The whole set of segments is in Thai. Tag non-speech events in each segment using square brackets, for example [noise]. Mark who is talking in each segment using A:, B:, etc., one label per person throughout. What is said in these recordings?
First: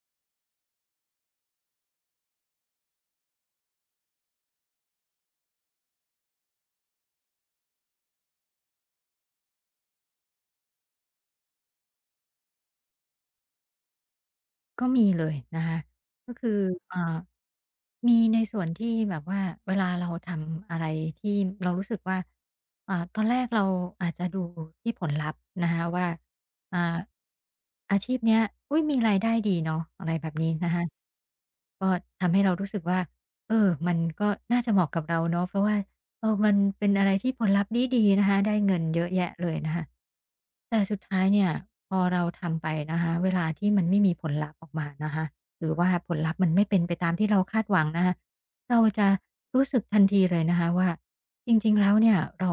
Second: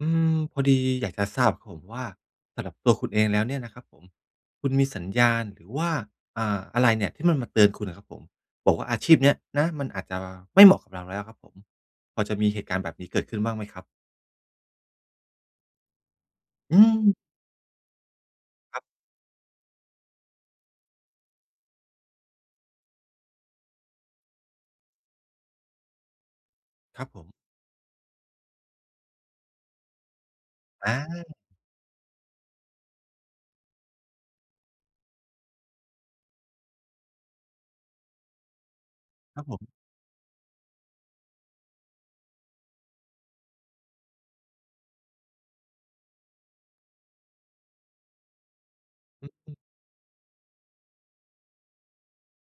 A: อืมพอดีอยากจะทราบครับผมว่าสำหรับตัวคุณเองแล้วเนี่ยนะครับผมคุณมีสัญญาณหรือว่าอะไรเนี่ยที่มันมาเตือนคุณนะครับผมบอกว่าอาชีพเนี้ยนะมันอาจจะไม่เหมาะกับเราแล้วครับผมพอจะมีเหตุการณ์แบบนี้เกิดขึ้นบ้างไหมครับ
B: ก็มีเลยนะคะก็คือ
A: อืม
B: อ่ามีในส่วน
A: ครั
B: ที่
A: บ
B: แบบว่าเวลาเราทำอะไรที่เรารู้สึกว่าตอนแรกเราอาจจะดูที่ผลลัพธ์นะคะว่าอ่า
A: ครับผม
B: อาชีพเนี้ยอุยมีรายได้ดีเนาะอะไรแบบนี้นะคะ
A: อา
B: ก็ทำให้เรารู้สึกว่าเออมันก็น่าจะเหมาะกับเราเนาะเพราะว่า เออมันเป็นอะไรที่ผลลัพธ์ดีๆนะคะได้เงินเยอะแยะ
A: ครับ
B: เล
A: ผ
B: ยนะ
A: ม
B: คะแต่สุดท้ายเนี่ยพอเราทำไปนะคะเวลาที่มันไม่มีผลลัพธ์ออกมานะคะหรือว่าผลลัพธ์มันไม่เป็นไปตามที่เราคาดหวังนะคะเราจะรู้สึกทันทีเลยนะคะว่าจริงๆแล้วเนี่ยเรา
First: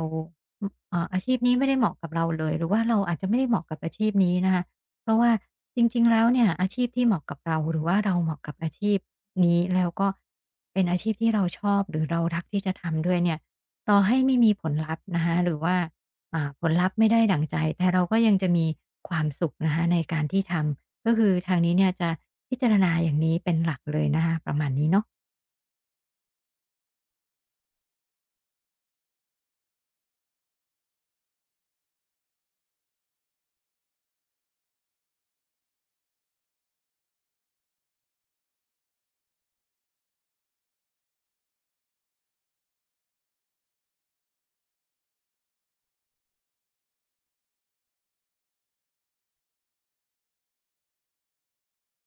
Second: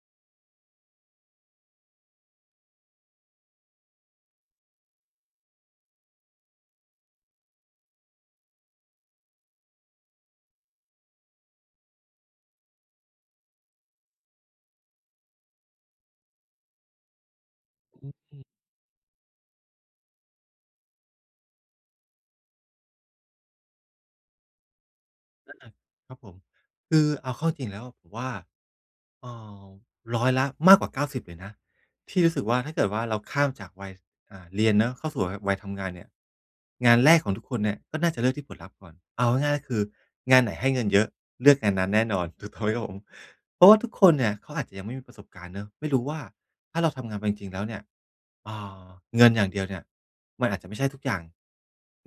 B: อเอ่ออาชีพนี้ไม่ได้เหมาะกับเราเลยหรือว่าเราอาจจะไม่ได้เหมาะกับอาชีพนี้นะคะเพราะว่าจริงๆแล้วเนี่ยอาชีพที่เหมาะกับเราหรือว่าเราเหมาะกับอาชีพนี้แล้วก็เป็นอาชีพที่เราชอบหรือเรารักที่จะทำด้วยเนี่ย ต่อให้ไม่มีผลลัพธ์นะคะหรือว่าผลลัพธ์ไม่ได้ดั่งใจแต่เราก็ยังจะมีความสุขนะคะในการที่ทำก็คือทางนี้เนี่ยจะพิจารณาอย่างนี้เป็นหลักเลยนะคะประมาณนี้เนาะ
A: อาครับผมคือเอาเข้าจริงแล้วะผมว่าเอ่อร้อยละมากกว่า90เลยนะที่รู้สึกว่าถ้าเกิดว่าเราข้ามจากวัยเรียนเนาะเข้าสู่วัยทำงานเนี่ยงานแรกของทุกคนเนี่ยก็น่าจะเลือกที่ผลลัพธ์ก่อนเอาง่ายๆก็คืองานไหนให้เงินเยอะเลือกงานนั้นแน่นอน [laughs] ถูกต้องไหมครับผมเพราะว่าทุกคนเนี่ยเขาอาจจะยังไม่มีประสบการณ์เนาะไม่รู้ว่าถ้าเราทำงานไปจริงๆแล้วเนี่ย อ่าเงินอย่างเดียวเนี่ยมันอาจจะไม่ใช่ทุกอย่าง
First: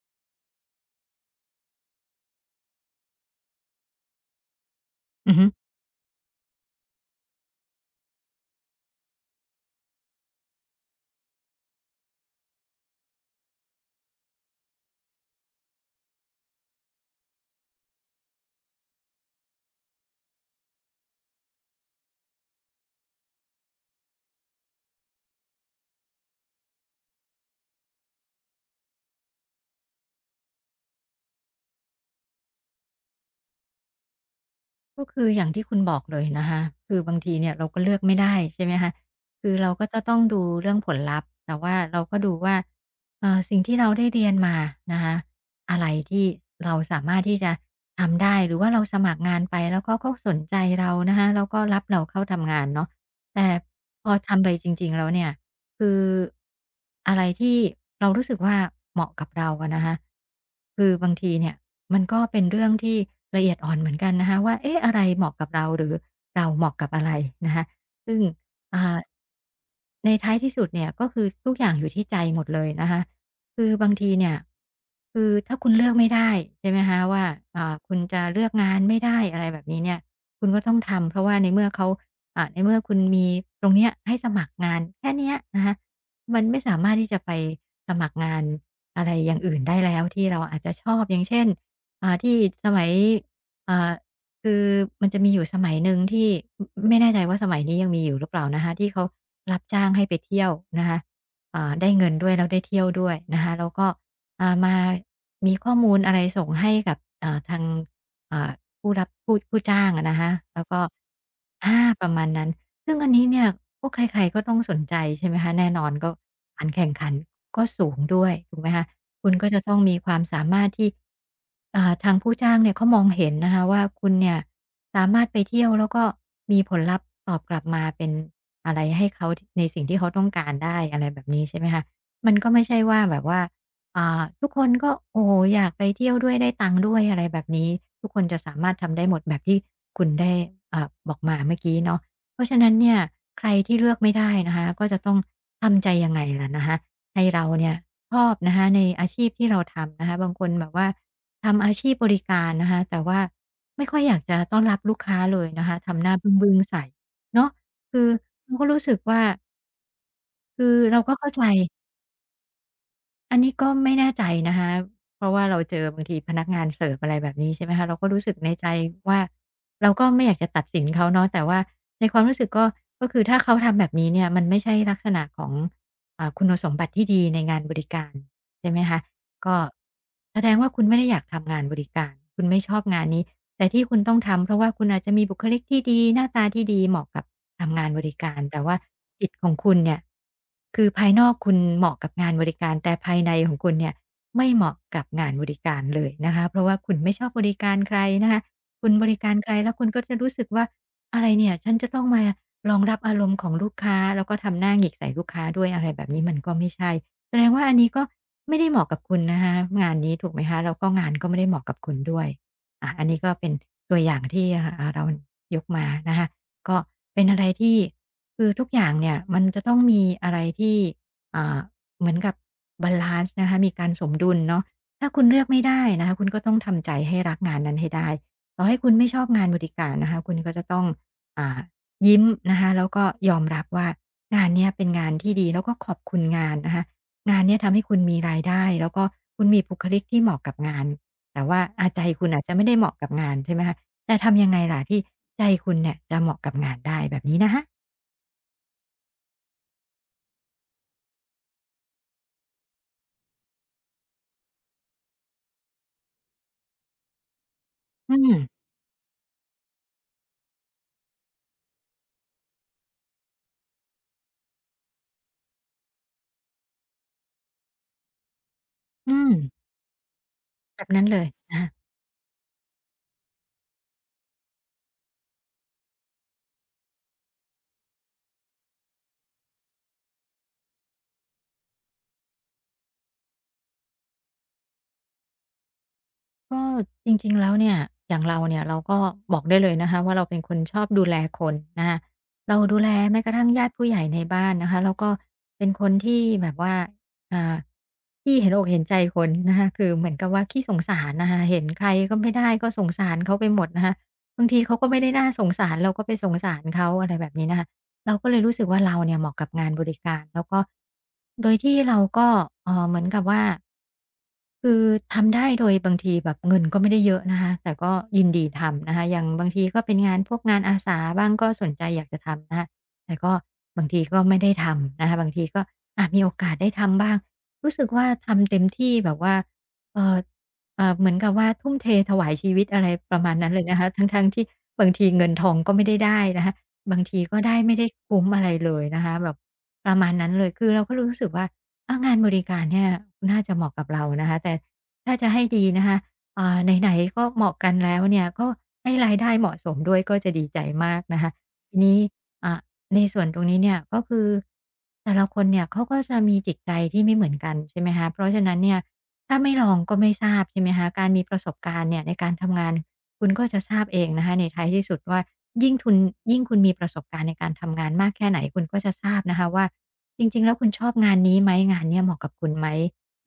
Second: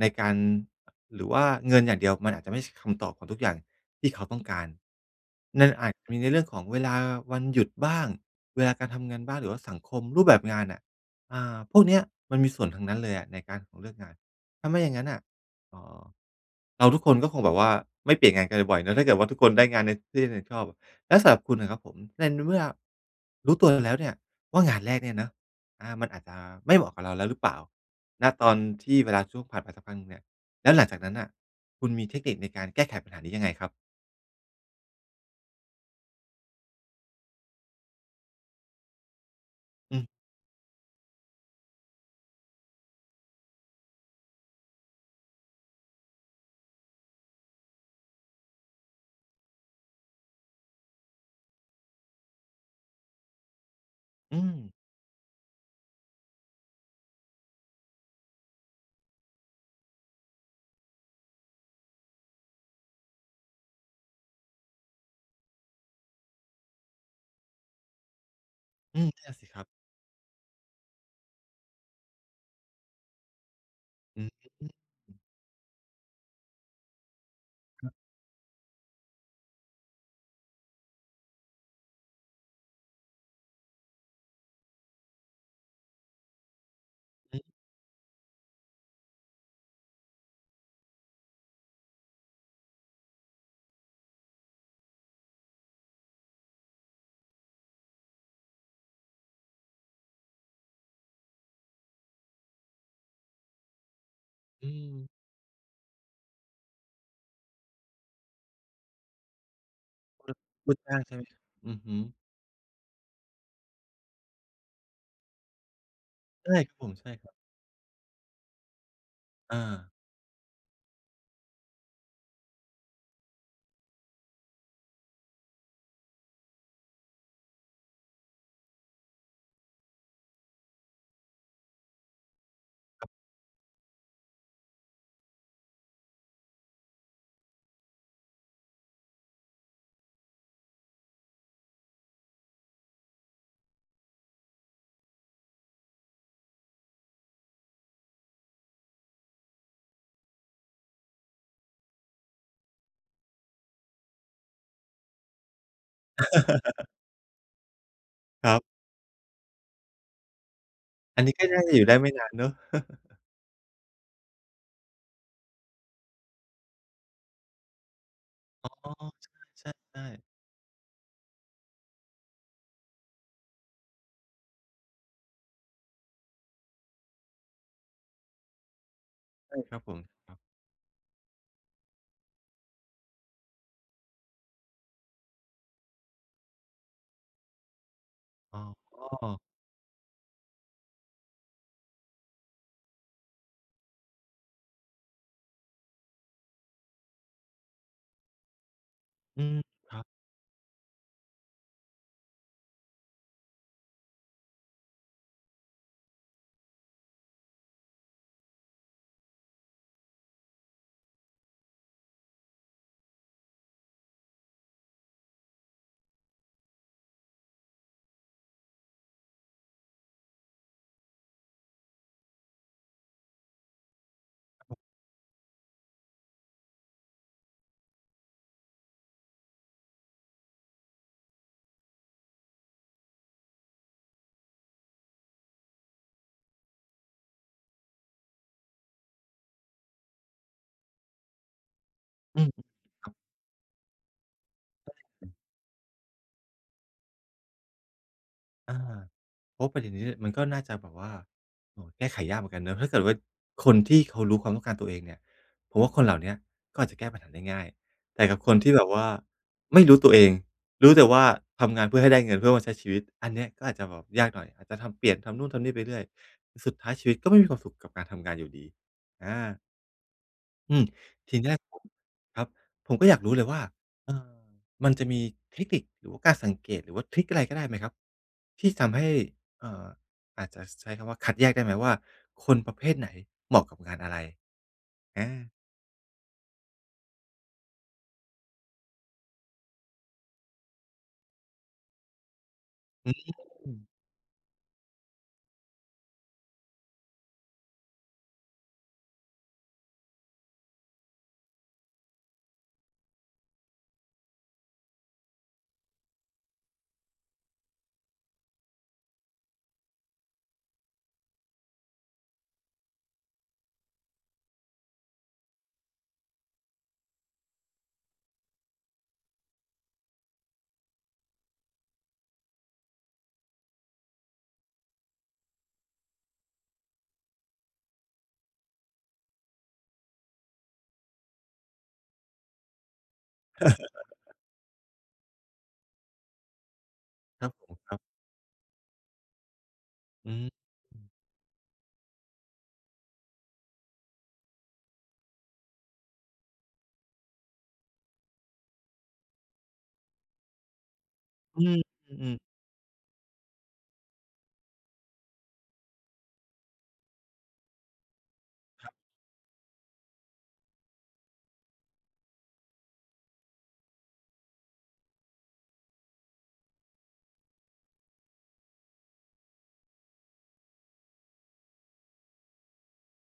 A: ในการหรือว่าเงินอย่างเดียวมันอาจจะไม่ใช่คำตอบของทุกอย่างที่เขาต้องการ
B: อือฮึ
A: นั่นอาจจะมีในเรื่องของเวลาวันหยุดบ้างเวลาการทำงานบ้างหรือว่าสังคมรูปแบบงานน่ะพวกเนี้ยมันมีส่วนทั้งนั้นเลยอะในการของเรื่องงานถ้าไม่อย่างงั้นน่ะเอ่อ เราทุกคนก็คงแบบว่าไม่เปลี่ยนงานกันบ่อยๆเนาะถ้าเกิดว่าทุกคนได้งานในที่ตัวเองชอบอะแล้วสำหรับคุณน่ะครับผมในเมื่อรู้ตัวแล้วเนี่ยว่างานแรกเนี่ยเนาะอามันอาจจะไม่เหมาะกับเราแล้วหรือเปล่าณตอนที่เวลาช่วงผ่านไปสักพักหนึ่งเนี่ยแล้วหลังจากนั้นน่ะคุณมีเทคนิคในการแก้ไขปัญหานี้ยังไงครับ
B: ก็คืออย่างที่คุณบอกเลยนะคะคือบางทีเนี่ยเราก็เลือกไม่ได้ใช่ไหมคะคือเราก็
A: อื
B: จะ
A: ม
B: ต้องดูเรื่องผลลัพธ์แต่ว่าเราก็ดูว่าสิ่งที่เราได้เรียนมานะคะอะไรที่เราสามารถที่จะทำได้หรือว่าเราสมัครงานไปแล้วก็เขาสนใจเรานะคะแล้วก็รับเราเข้าทำงานเนาะแต่พอ
A: อื
B: ทำไป
A: ม
B: จริงๆแล้วเนี่ย คืออะไรที่เรารู้สึกว่าเหมาะกับเราอะนะคะคือบางทีเนี่ยมันก็เป็นเรื่องที่ละเอียดอ่อนเหมือนกันนะคะว่าเอ๊ะอะไรเหมาะกับเราหรือเราเหมาะกับอะไรนะคะซึ่งอ่า
A: อืมนั่นน่ะสิครับ
B: ในท้ายที่สุดเนี่ยก็คือทุกอย่างอยู่ที่ใจหมดเลยนะคะคือบางที
A: อื
B: เนี่
A: ม
B: ย
A: อ
B: คือถ้าคุณเลือกไม่ได้ใช่ไหมคะว่าคุณจะเลือกงานไม่ได้อะไรแบบนี้เนี่ยคุณก็ต้องทำเพราะว่าในเมื่อเขา ในเมื่อคุณมีตรงเนี้ยให้สมัครงานแค่เนี้ยนะคะมันไม่สามารถที่จะไป
A: ือ
B: สมัครงานอะไรอย่างอื่นได้แล้วที่เราอาจจะชอบอย่างเช่นอ่าที่สมัยอ่าคือมันจะมีอยู่สมัยหนึ่งที่อไม่แน่ใจว่าสมัยนี้ยังมีอยู่หรือเปล่านะคะที่เขารับจ้างให้ไปเที่ยวนะคะได้เงินด้วยแล้วได้เที่ยวด้วยนะคะแล้วก็
A: อื
B: มา
A: ม
B: มีข้อมูลอะไรส่งให้กับอ่าทาง อ่าผู้รับผู้จ้างอะนะคะแล้
A: [unintelligible]
B: ว
A: คูก
B: ก็
A: จ้างใช่ไหมอื
B: อา
A: อฮึ
B: ประมาณนั้นซึ่งอันนี้เนี่ยก็ใครๆก็ต้องสนใจใช่ไหมคะแน่นอนก็
A: ใช่
B: การ
A: ครับผ
B: แข่ง
A: ม
B: ขั
A: ใช่
B: น
A: ครับ
B: ก็สูงด้วยถูกไหมคะคุณก็จะ
A: อา
B: ต้องมีความสามารถที่ทางผู้จ้างเนี่ยเขามองเห็นนะคะว่าคุณเนี่ยสามารถไปเที่ยวแล้วก็มีผลลัพธ์ตอบกลับมาเป็นอะไรให้เขาทในสิ่งที่เขาต้องการได้อะไรแบบนี้ใช่ไหมคะมันก็ไม่ใช่ว่าแบบว่า ทุกคนก็โอ้โฮอยากไปเที่ยวด้วยได้ตังค์ด้วยอะไรแบบนี้ทุกคนจะสามารถทำได้หมดแบบที่คุณได้บอกมาเมื่อกี้เนาะเพราะฉะนั้นเนี่ยใครที่เลือกไม่ได้นะคะก็จะต้องทำใจยังไงล่ะนะคะให้เราเนี่ยชอบนะคะในอาชีพที่เราทำนะคะบางคนแบบว่าทำอาชีพบริการนะคะแต่ว่าไม่ค่อยอยากจะต้อนรับลูกค้าเลยนะคะทำหน้าบึ้งๆใส่เนาะคือ
A: ค
B: เรา
A: รั
B: ก็รู้
A: บ
B: สึกว่าคือเราก็
A: อัน
B: เข้า
A: นี้
B: ใจ
A: ก็น่าจะอยู่ได้ไม่นานเนาะ
B: อันนี้ก็ไม่แน่ใจนะคะเพราะว่าเราเจอบางทีพนักงานเสิร์ฟอะไรแบบนี้ใช่ไหมคะเราก็รู้สึกในใจ
A: อ๋อ
B: ว่า
A: ใช
B: เรา
A: ่
B: ก็
A: ๆ
B: ไม่อยาก
A: ๆ
B: จะตัดสินเขาเนาะแต่ว่าในความรู้สึกก็ก็คือถ้าเขาทำแบบนี้เนี่ยมันไม่ใช่ลักษณะของคุณสมบัติที่ดีในงานบริการใช่ไหมคะก็
A: ใช่ครับผม
B: แสดงว่าคุณไม่ได้อยากทำงานบริการคุณไม่ชอบงานนี้ แต่ที่คุณต้องทำเพราะว่าคุณอาจจะมีบุคลิกที่ดีหน้าตาที่ดีเหมาะกับทำงานบริการ
A: อ๋
B: แต่ว่า
A: อ
B: จิตของคุณเนี่ยคือภายนอกคุณเหมาะกับงานบริการแต่ภายในของคุณเนี่ยไม่เหมาะกับงานบริการเลยนะคะเพราะว่าคุณไม่ชอบบริการใครนะคะคุณบริการ
A: อื
B: ใคร
A: ม
B: แล้วคุณ
A: ครั
B: ก็
A: บ
B: จะรู้สึกว่าอะไรเนี่ยฉันจะต้องมารองรับอารมณ์ของลูกค้าแล้วก็ทำหน้าหงิกใส่ลูกค้าด้วยอะไรแบบนี้มันก็ไม่ใช่แสดงว่าอันนี้ก็ไม่ได้เหมาะกับคุณนะคะงานนี้ถูกไหมคะแล้วก็งานก็ไม่ได้เหมาะกับคุณด้วย อ่ะอันนี้ก็เป็นตัวอย่างที่เรายกมานะคะก็เป็นอะไรที่คือทุกอย่างเนี่ยมันจะต้องมีอะไรที่อ่าเหมือนกับบาลานซ์นะคะมีการสมดุลเนาะถ้าคุณเลือกไม่ได้นะคะคุณก็ต้องทำใจให้รักงานนั้นให้ได้ต่อให้คุณไม่ชอบงานบริการนะคะคุณก็จะต้องอ่ายิ้มนะคะแล้วก็ยอมรับว่างานเนี้ยเป็นงานที่ดีแล้วก็ขอบคุณงานนะคะงานเนี้ยทำให้คุณมีรายได้แล้วก็คุณมีบุคลิกที่เหมาะกับงาน แต่ว่าอาใจคุณอา
A: อื
B: จ
A: ม
B: จะไม่ได้เหมาะ
A: ค
B: กับ
A: รับ
B: งานใช่ไหมคะแต่ทำยังไงล่ะที่ใจคุณเนี่ยจะเหมาะกับงานได้แบบนี้นะคะ
A: อาเพราะประเด็นนี้เนี่ยมันก็น่าจะแบบว่าโอ้โฮแก้ไขยากเหมือนกันเนาะถ้าเกิดว่าคนที่เขารู้ความต้องการตัวเองเนี่ยผมว่าคนเหล่าเนี้ยก็อาจจะแก้ปัญหาได้ง่าย
B: อื
A: แต่
B: ม
A: กับคนที่แบบว่าไม่รู้ตัวเอง รู้แต่ว่าทำงานเพื่อให้ได้เงินเพื่อมาใช้ชีวิต อันเนี้ยก็อาจจะแบบยากหน่อยอาจจะทำเปลี่ยนทำนู่นทำนี่ไปเรื่อยสุดท้ายชีวิตก็ไม่มีความสุขกับการทำงานอยู่ดี
B: อืม
A: อา อื
B: แบ
A: ม
B: บนั้นเลย
A: ทีเนี้
B: อะ
A: ย
B: ฮะ
A: ผมครับผมก็อยากรู้เลยว่าเอ่อมันจะมีเทคนิคหรือว่าการสังเกตหรือว่าทริกอะไรก็ได้ไหมครับที่ทำให้เอ่ออาจจะใช้คำว่าคัดแยกได้ไหมว่าคนประเภทไหนเหมาะกับงานอะไรอา
B: ก็จริงๆแล้วเนี่ยอย่างเราเนี่ยเราก็บอกได้เลยนะคะว่าเราเป็นคนชอบดูแลคนนะคะเราดูแล
A: อื
B: แม้ก
A: ม
B: ระทั่งญาติผู้ใหญ่ในบ้านนะคะแล้วก็เป็นคนที่แบบว่าอ่าที่เห็นอกเห็นใจคนนะคะคือเหมือนกับว่าขี้สงสารนะคะเห็นใครก็ไม่ได้ก็สงสารเขาไปหมดนะคะบางทีเขาก็ไม่ได้น่าสงสารเราก็ไปสงสารเขาอะไรแบบนี้นะคะ เราก็เลยรู้สึกว่าเราเนี่ยเหมาะกับงานบริการแล้วก็โดยที่เราก็เหมือนกับว่าคือทำได้โดยบางทีแบบเงินก็ไม่ได้เยอะนะคะแต่ก็ยินดีทำนะคะอย่างบางทีก็เป็นงานพวกงานอาสาบ้างก็สนใจอยากจะทำนะคะแต่ก็บางทีก็ไม่ได้ทำนะคะบางทีก็อะมีโอกาสได้ทำบ้างรู้สึกว่าทำเต็มที่แบบว่าเอ่อเหมือนกับว่าทุ่มเทถวายชีวิตอะไรประมาณนั้นเลยนะคะทั้งๆที่บางทีเงินทองก็ไม่ได้ได้นะคะ บางทีก็
A: ครับ
B: ได้
A: ผ
B: ไม่
A: ม
B: ได้
A: ครับ
B: คุ้มอะไรเลยนะคะแบบประมาณนั้
A: อื
B: นเลย
A: ม
B: คือเราก็รู้สึกว่าอางานบริการเนี่ยน่าจะเหมาะกับเรานะคะแต่ถ้าจะให้ดีนะคะไหนๆก็เหมาะกันแล้วเนี่ยก็ให้รายได้เหมาะสมด้วยก็จะดีใจมากนะคะ
A: อื
B: ที
A: ม
B: นี้
A: อืม
B: อ่าในส่วนตรงนี้เนี่ยก็คือแต่ละคนเนี่ยเขาก็จะมีจิตใจที่ไม่เหมือนกันใช่ไหมคะเพราะฉะนั้นเนี่ยถ้าไม่ลองก็ไม่ทราบใช่ไหมคะการมีประสบการณ์เนี่ยในการทำงาน คุณก็จะทราบเองนะคะในท้ายที่สุดว่ายิ่งทุนยิ่งคุณมีประสบการณ์ในการทำงานมากแค่ไหนคุณก็จะทราบนะคะว่าจริงๆแล้วคุณชอบงานนี้ไหมงานเนี้ยเหมาะกับคุณไหม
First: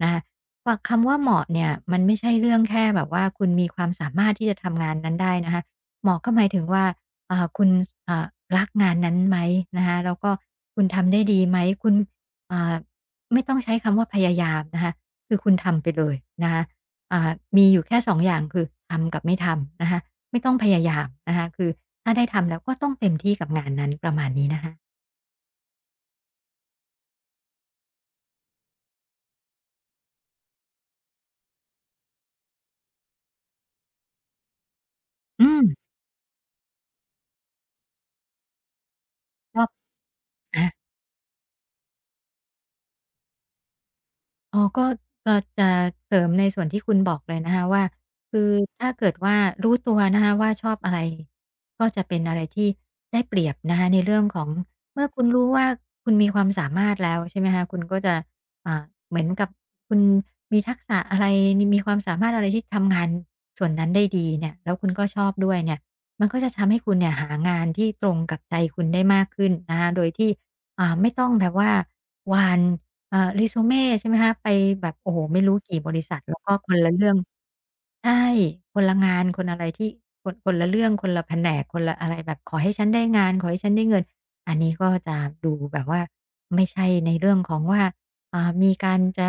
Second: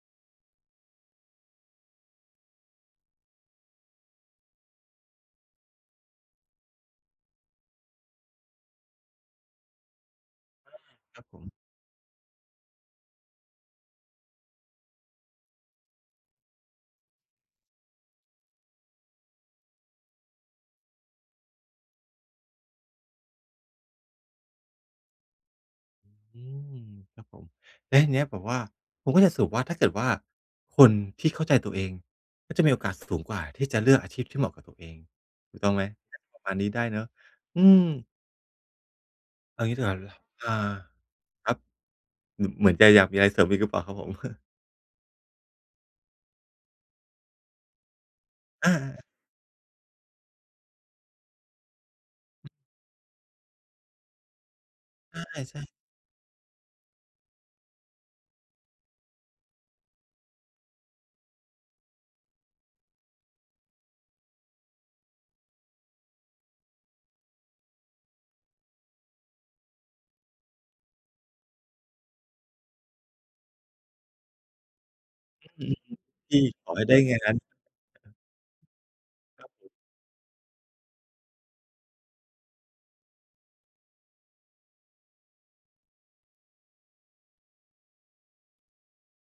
B: นะคะว่าคำว่าเหมาะเนี่ยมันไม่ใช่เรื่องแค่แบบว่าคุณมีความสามารถที่จะทำงานนั้นได้นะคะเหมาะก็หมายถึงว่าคุณอ่ารักงานนั้นไหมนะคะแล้วก็คุณทำ
A: ๆค
B: ได้
A: รับผ
B: ดี
A: ม
B: ไหมคุณอ่าไม่ต้องใช้คำว่าพยายามนะคะคือคุณทำไปเลยนะคะ อ่ามีอยู่แค่สองอย่างคือทำกับไม่ทำนะคะไม่ต้องพยายามนะคะคือถ้าได้ทำแล้วก็ต้องเต็มที่กับงานนั้นประมาณนี้นะคะ
A: อืมครับผมแล้วทีเนี้ยแบบว่าผมก็จะสรุปว่าถ้าเกิดว่าคนที่เข้าใจตัวเองก็จะมีโอกาสสูงกว่าที่จะเลือกอาชีพที่เหมาะกับตัวเอง
B: อื
A: ถูก
B: ม
A: ต้องไหมน่าจะประมาณนี้ได้เนาะอืม
B: ก็
A: เอางี้ดีกว่าลอ่า
B: อา
A: ครับเหมือนจะอยากมีอะไรเสริมอีกหรือเปล่าครับผม
B: อ๋อก็จะเสริมในส่วนที่คุณบอกเลยนะคะว่าคือถ้า
A: [laughs] อ
B: เกิดว่ารู้ตัวนะคะว่าชอบอะไรก็จะเป็นอะไรที่ได้เปรียบนะคะในเรื่องของเมื่อคุ
A: า
B: ณรู้
A: ๆใช่
B: ว่าคุณมีความสามารถแล้วใช่ไหมคะคุณก็จะอ่าเหมือนกับคุณมีทักษะอะไรนมีความสามารถอะไรที่ทำงานส่วนนั้นได้ดีเนี่ยแล้วคุณก็ชอบด้วยเนี่ยมันก็จะทำให้คุณเนี่ยหางานที่ตรงกับใจคุณได้มากขึ้นนะคะโดยที่ไม่ต้องแบบว่าวาน resume ใช่ไหมคะไปแบบโอ้โฮไม่รู้
A: ๆอือ
B: กี่บริษัทแล้ว
A: ที่
B: ก็
A: ข
B: ค
A: อ
B: น
A: ให้
B: ละ
A: ได้
B: เรื่อง
A: งาน
B: ใช่คนละงานคนอะไรที่คนคนละเรื่องคนละแผนกคนละอะไรแบบขอให้ฉันได้งานขอให้ฉันได้เงินอันนี้ก็จะดูแบบว่าไม่ใช่ในเรื่องของว่ามีการจะ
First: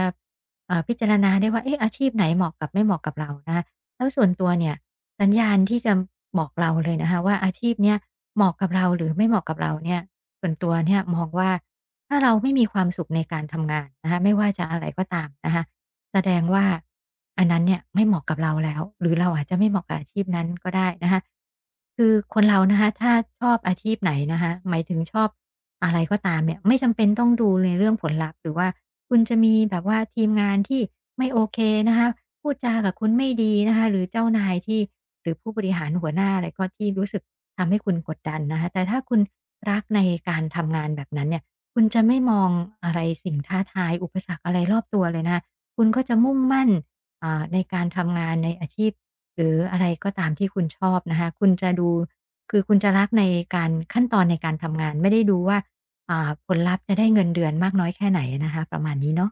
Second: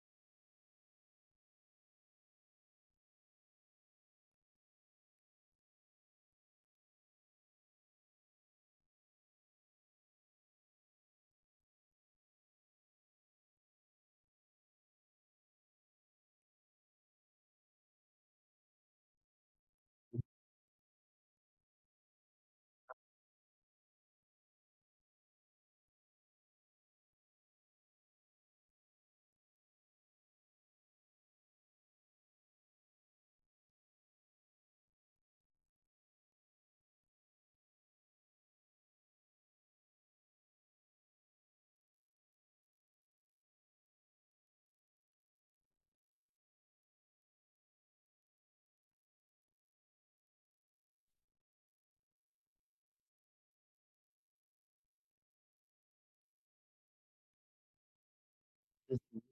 B: พิจารณาได้ว่าเอ๊ะอาชีพไหนเหมาะกับไม่เหมาะกับเรานะคะแล้วส่วนตัวเนี่ยสัญญาณที่จะบอกเราเลยนะคะว่าอาชีพเนี้ยเหมาะกับเราหรือไม่เหมาะกับเราเนี่ยส่วนตัวเนี่ยมองว่า ถ้าเราไม่มีความสุขในการทำงานนะคะไม่ว่าจะอะไรก็ตามนะคะแสดงว่าอันนั้นเนี่ยไม่เหมาะกับเราแล้วหรือเราอาจจะไม่เหมาะกับอาชีพนั้นก็ได้นะคะคือคนเรานะคะถ้าชอบอาชีพไหนนะคะหมายถึงชอบอะไรก็ตามเนี่ยไม่จำเป็นต้องดูในเรื่องผลลัพธ์หรือว่าคุณจะมีแบบว่าทีมงานที่ไม่โอเคนะคะพูดจากับคุณไม่ดีนะคะหรือเจ้านายที่หรือผู้บริหารหัวหน้าอะไรก็ที่รู้สึกทำให้คุณกดดันนะคะแต่ถ้าคุณรักในการทำงานแบบนั้นเนี่ย คุณจะไม่มองอะไรสิ่งท้าทายอุปสรรคอะไรรอบตัวเลยนะคะคุณก็จะมุ่งมั่นในการทำงานในอาชีพหรืออะไรก็ตามที่คุณชอบนะคะคุณจะดูคือคุณจะรักในการขั้นตอนในการทำงานไม่ได้ดูว่าผลลัพธ์จะได้เงินเดือนมากน้อยแค่ไหนนะคะประมาณนี้เนาะ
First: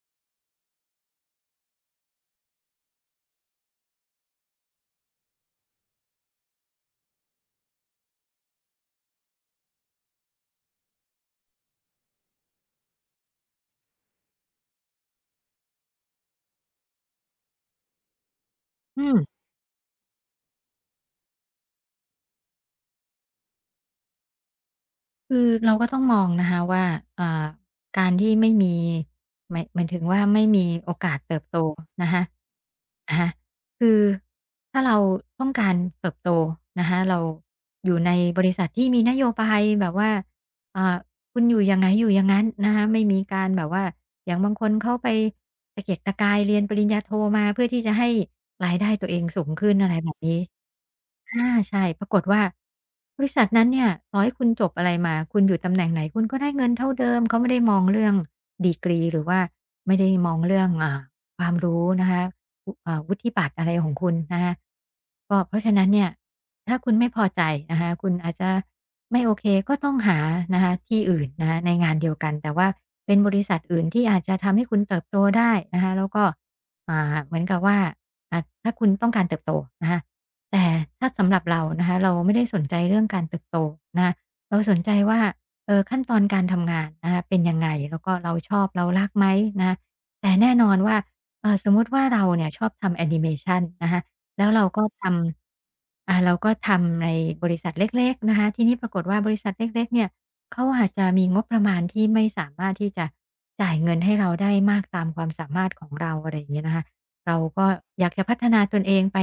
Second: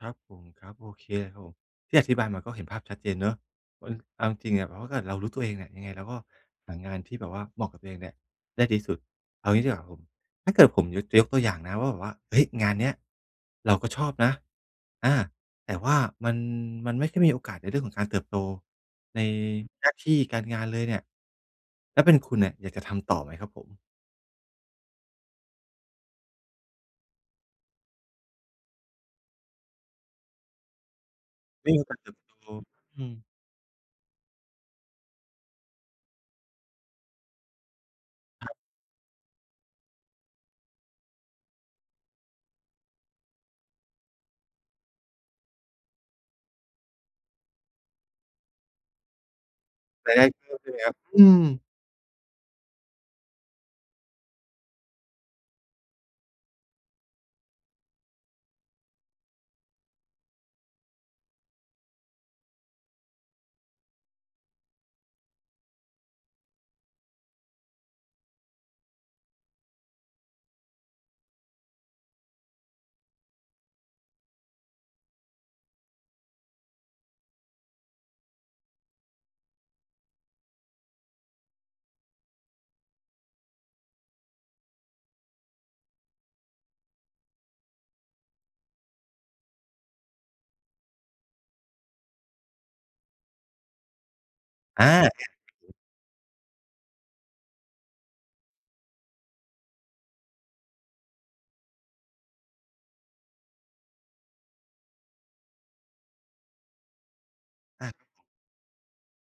A: ครับผมครับโอเคเลยครับผมที่อธิบายมาก็เห็นภาพชัดเจนเนาะเอ่เอาจริงๆอะแบบว่าถ้าเกิดเรารู้ตัวเองเนี่ยยังไงเราก็หางานที่แบบว่าเหมาะกับตัวเองเนี่ยได้ดีที่สุดเอางี้ดีกว่าครับผมถ้าเกิดผมยกจะยกตัวอย่างนะว่าแบบว่าเฮ้ยงานเนี้ยเราก็ชอบนะอาแต่ว่ามันมันไม่ค่อยมีโอกาสในเรื่องของการเติบโต
B: อืม
A: ในหน้าที่การงานเลยเนี่ยถ้าเป็นคุณเนี่ยอยากจะทำต่อไหมครับผม
B: คือเราก็ต้องมองนะคะว่าอ่าการที่ไม่มีหมายถึงว่าไม่มีโอกาสเติบโต
A: ไม่มีโอกาส
B: นะ
A: เติบ
B: คะ
A: โตอืม
B: นะคะคือถ้าเราต้องการเติบโตนะคะเราอยู่ในบริษัทที่มีนโยบายแบบว่าอ่าคุณอยู่ยังไงอยู่อย่างงั้นนะคะไม่มีการแบบว่าอย่างบางคนเขาไปตะเกียกตะกายเรียนปริญญาโทมาเพื่อที่จะให้รายได้ตัวเองสูงขึ้นอะไรแบ
A: ราย
B: บ
A: ได้
B: นี้
A: เพิ่มใช่ไหมครับอืม
B: อาใช่ปรากฏว่าบริษัทนั้นเนี่ยต่อให้คุณจบอะไรมาคุณอยู่ตำแหน่งไหนคุณก็ได้เงินเท่าเดิมเขาไม่ได้มองเรื่องดีกรีหรือว่าไม่ได้มองเรื่องความรู้นะคะวุอ่าวุฒิบัตรอะไรของคุณนะคะก็เพราะฉะนั้นเนี่ยถ้าคุณไม่พอใจนะคะคุณอาจจะไม่โอเคก็ต้องหานะคะที่อื่นนะคะในงานเดียวกันแต่ว่าเป็นบริษัทอื่นที่อาจจะทำให้คุณเติบโตได้นะคะแล้วก็เหมือนกับว่าถ้าคุณต้องการเติบโตนะคะ แต่ถ้าสำหรับเรานะคะเราไม่ได้สนใจเรื่องการเติบโตนะคะเราสนใจว่าเออขั้นตอนการทำงานนะคะเป็นยังไงแล้วก็เราชอบเรารักไหมนะคะแต่แน่นอนว่าสมมุติว่าเราเนี่ยชอบทำแอนิเมชันนะคะแล้วเราก็
A: อา
B: ทำในบริษัทเล็กๆนะคะทีนี้ปรากฏว่าบริษัทเล็กๆเนี่ยเขาอาจจะมีงบประมาณที่ไม่สามารถที่จะจ่ายเงินให้เราได้มากตามความสามารถของเราอะไรอย่างเงี้ยนะคะ เราก็อยา
A: อา
B: กจะพัฒนาตนเองไป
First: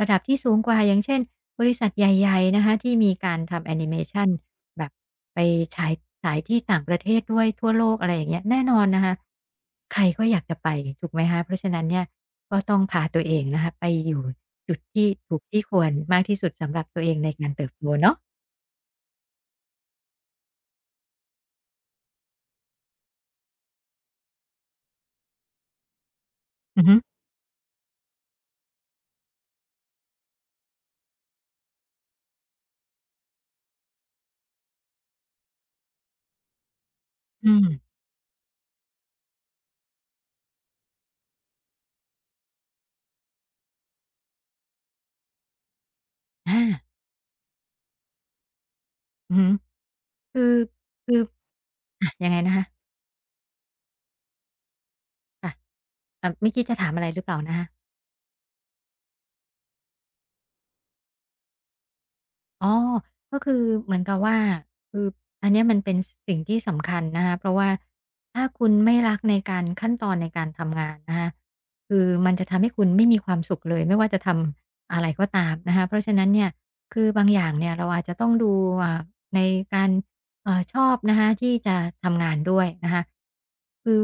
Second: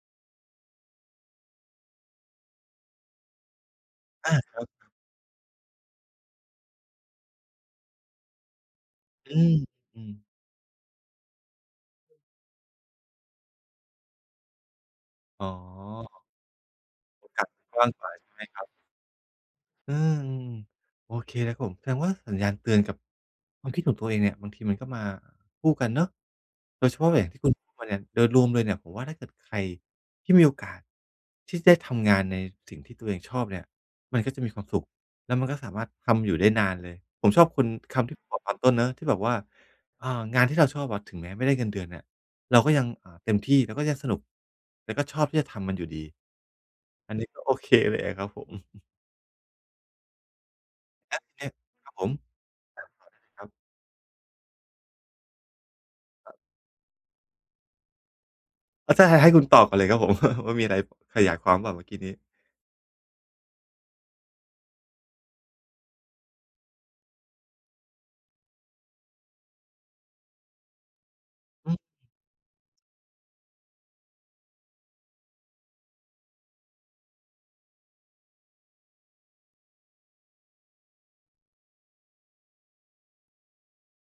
B: ระดับที่สูงกว่าอย่างเช่นบริษัทใหญ่ๆนะคะที่มีการทำแอนิเมชัน
A: อาครั
B: แบ
A: บ
B: บไปฉายฉายที่ต่างประเทศด้วยทั่วโลกอะไรอย่างเงี้ยแน่นอนนะคะ
A: อืม
B: ใค
A: อื
B: ร
A: ม
B: ก็อยากจะไปถูกไหมคะเพราะฉะนั้นเนี่ยก็ต้องพาตัวเองนะคะไปอยู่จุดที่ถูก
A: อ๋อ
B: ที่ควรมากที่สุดสำหรับตัวเอง
A: โอ
B: ใน
A: กา
B: กา
A: ส
B: รเติบ
A: ก
B: โต
A: ว้างกว่า
B: เนาะ
A: ใช่ไหมครับ อืมโอเคเลยครับผมแสดงว่าสัญญาณเตือนกับความคิดของตัวเองเนี่ยบางทีมันก็มาคู่กันเนาะ
B: อื
A: โด
B: อ
A: ย
B: ฮึ
A: เฉพาะอย่างที่คุณพูดมาเนี่ยโดยรวมเลยเนี่ยผมว่าถ้าเกิดใครที่มีโอกาสที่ได้ทำงานในสิ่งที่ตัวเองชอบเนี่ยมันก็จะมีความสุขแล้วมันก็สามารถทำอยู่ได้นานเลยผมชอ
B: อื
A: บคุ
B: ม
A: ณคำที่คุณบอกตอนต้นเนาะที่แบบว่าอ่างานที่เราชอบอะถึงแม้ไม่ได้เงินเดือนเนี่ยเราก็ยังเต็มที่แล้วก็ยังสนุกแล้วก็ชอบที่จะทำมันอยู่ดี
B: อา
A: อันนี้ก็โอเคเลยอะครับผม
B: อือฮึคือคื
A: แล้
B: อ
A: วทีเนี้ยครับผ
B: อะ
A: ม
B: ยังไงนะคะค่ะเมื่อกี้จะถามอะไรหรือเปล่านะคะ
A: อาใช่ให้คุณตอบก่อนเลยครับผม [laughs] ว่ามีอะไรขยายความเปล่าเมื่อกี้นี้
B: อ๋อก็คือเหมือนกับว่าคืออันเนี้ยมันเป็นสิ่งที่สำคัญนะคะเพราะว่าถ้าคุณไม่รักในการขั้นตอนในการทำงานนะคะ
A: อืม
B: คือมันจะทำให้คุณไม่มีความสุขเลยไม่ว่าจะทำอะไรก็ตามนะคะเพราะฉะนั้นเนี่ยคือบางอย่างเนี่ยเราอาจจะต้องดูอ่าในการชอบนะคะที่จะทำงานด้วยนะคะคือ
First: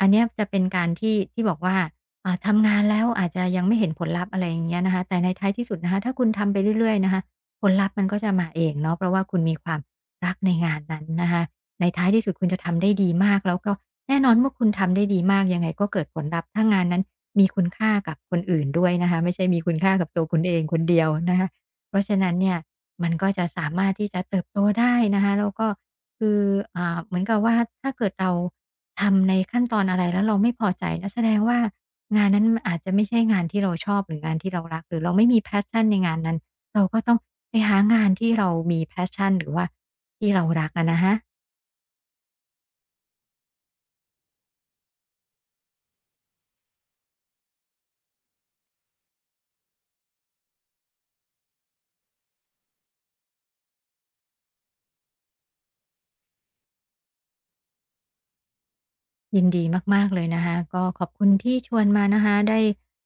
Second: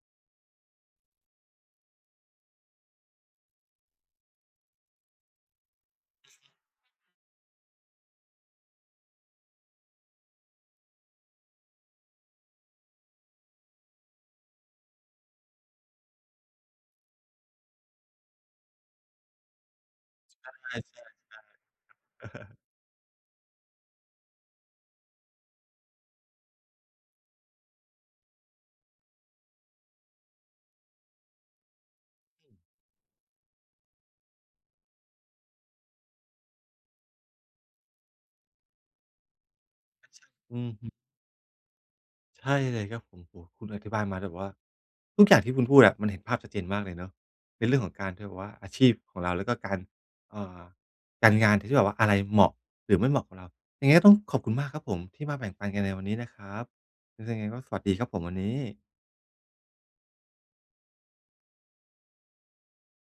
B: อันเนี้ยจะเป็นการที่ที่บอกว่าทำงานแล้วอาจจะยังไม่เห็นผลลัพธ์อะไรอย่างเงี้ยนะคะแต่ในท้ายที่สุดนะคะถ้าคุณทำไปเรื่อยๆนะคะ ผลลัพธ์มันก็จะมาเองเนาะเพราะว่าคุณมีความรักในงานนั้นนะคะในท้ายที่สุดคุณจะทำได้ดีมากแล้วก็แน่นอนเมื่อคุณทำได้ดีมากยังไงก็เกิดผลลัพธ์ถ้างานนั้นมีคุณค่ากับคนอื่นด้วยนะคะไม่ใช่มีคุณค่ากับตัวคุณเองค
A: ใช่
B: นเดียวนะคะเพราะฉะนั้น
A: ๆ
B: เนี่ยมันก็จะสามารถที่จะเติบโตได้นะคะแล้วก็คือเหมือนกับว่าถ้าเกิดเราทำในขั้นตอนอะไรแล้วเราไม่พอใจนะแสดงว่างานนั้นมันอาจจะไม่ใช่งานที่เราชอบหรืองานที่เรารักหรือเราไม่มี passion ในงานนั้น เราก็ต้องไปหางานที่เรามี passion หรือว่าที่เรา
A: อื
B: รัก
A: อ
B: อะ
A: ฮึ
B: นะคะ
A: ใช่เลยครับผมโอ้โฮคุณอธิบายมาแบบว่าทุกอย่างที่คุณพูดอะมันเห็นภาพชัดเจนมากเลยเนาะในเรื่องของการที่แบบว่าอาชีพของเราแล้วก็การเอ่อการงานที่แบบว่าอะไรเหมาะหรือไม่เหมาะกับเรายังไงก็ต้องขอบคุณมากครับผมที่มาแบ่งปันกันในวันนี้นะครับยังไงก็สวัสดีครับผมวันนี้
B: ยินดีมากๆเลยนะคะก็ขอบคุณที่ชวนมานะคะได้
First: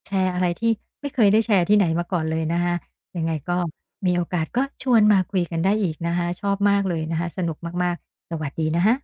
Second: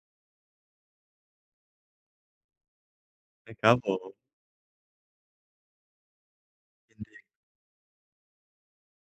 B: แชร์อะไรที่ไม่เคยได้แชร์ที่ไหนมาก่อนเลยนะคะยังไง
A: ได้
B: ก็
A: ครับผ
B: มีโอ
A: ม
B: กาสก็ชวนมาคุยกันได้อีกนะคะชอบมากเลยนะคะสนุกมากๆสวัสดีนะคะ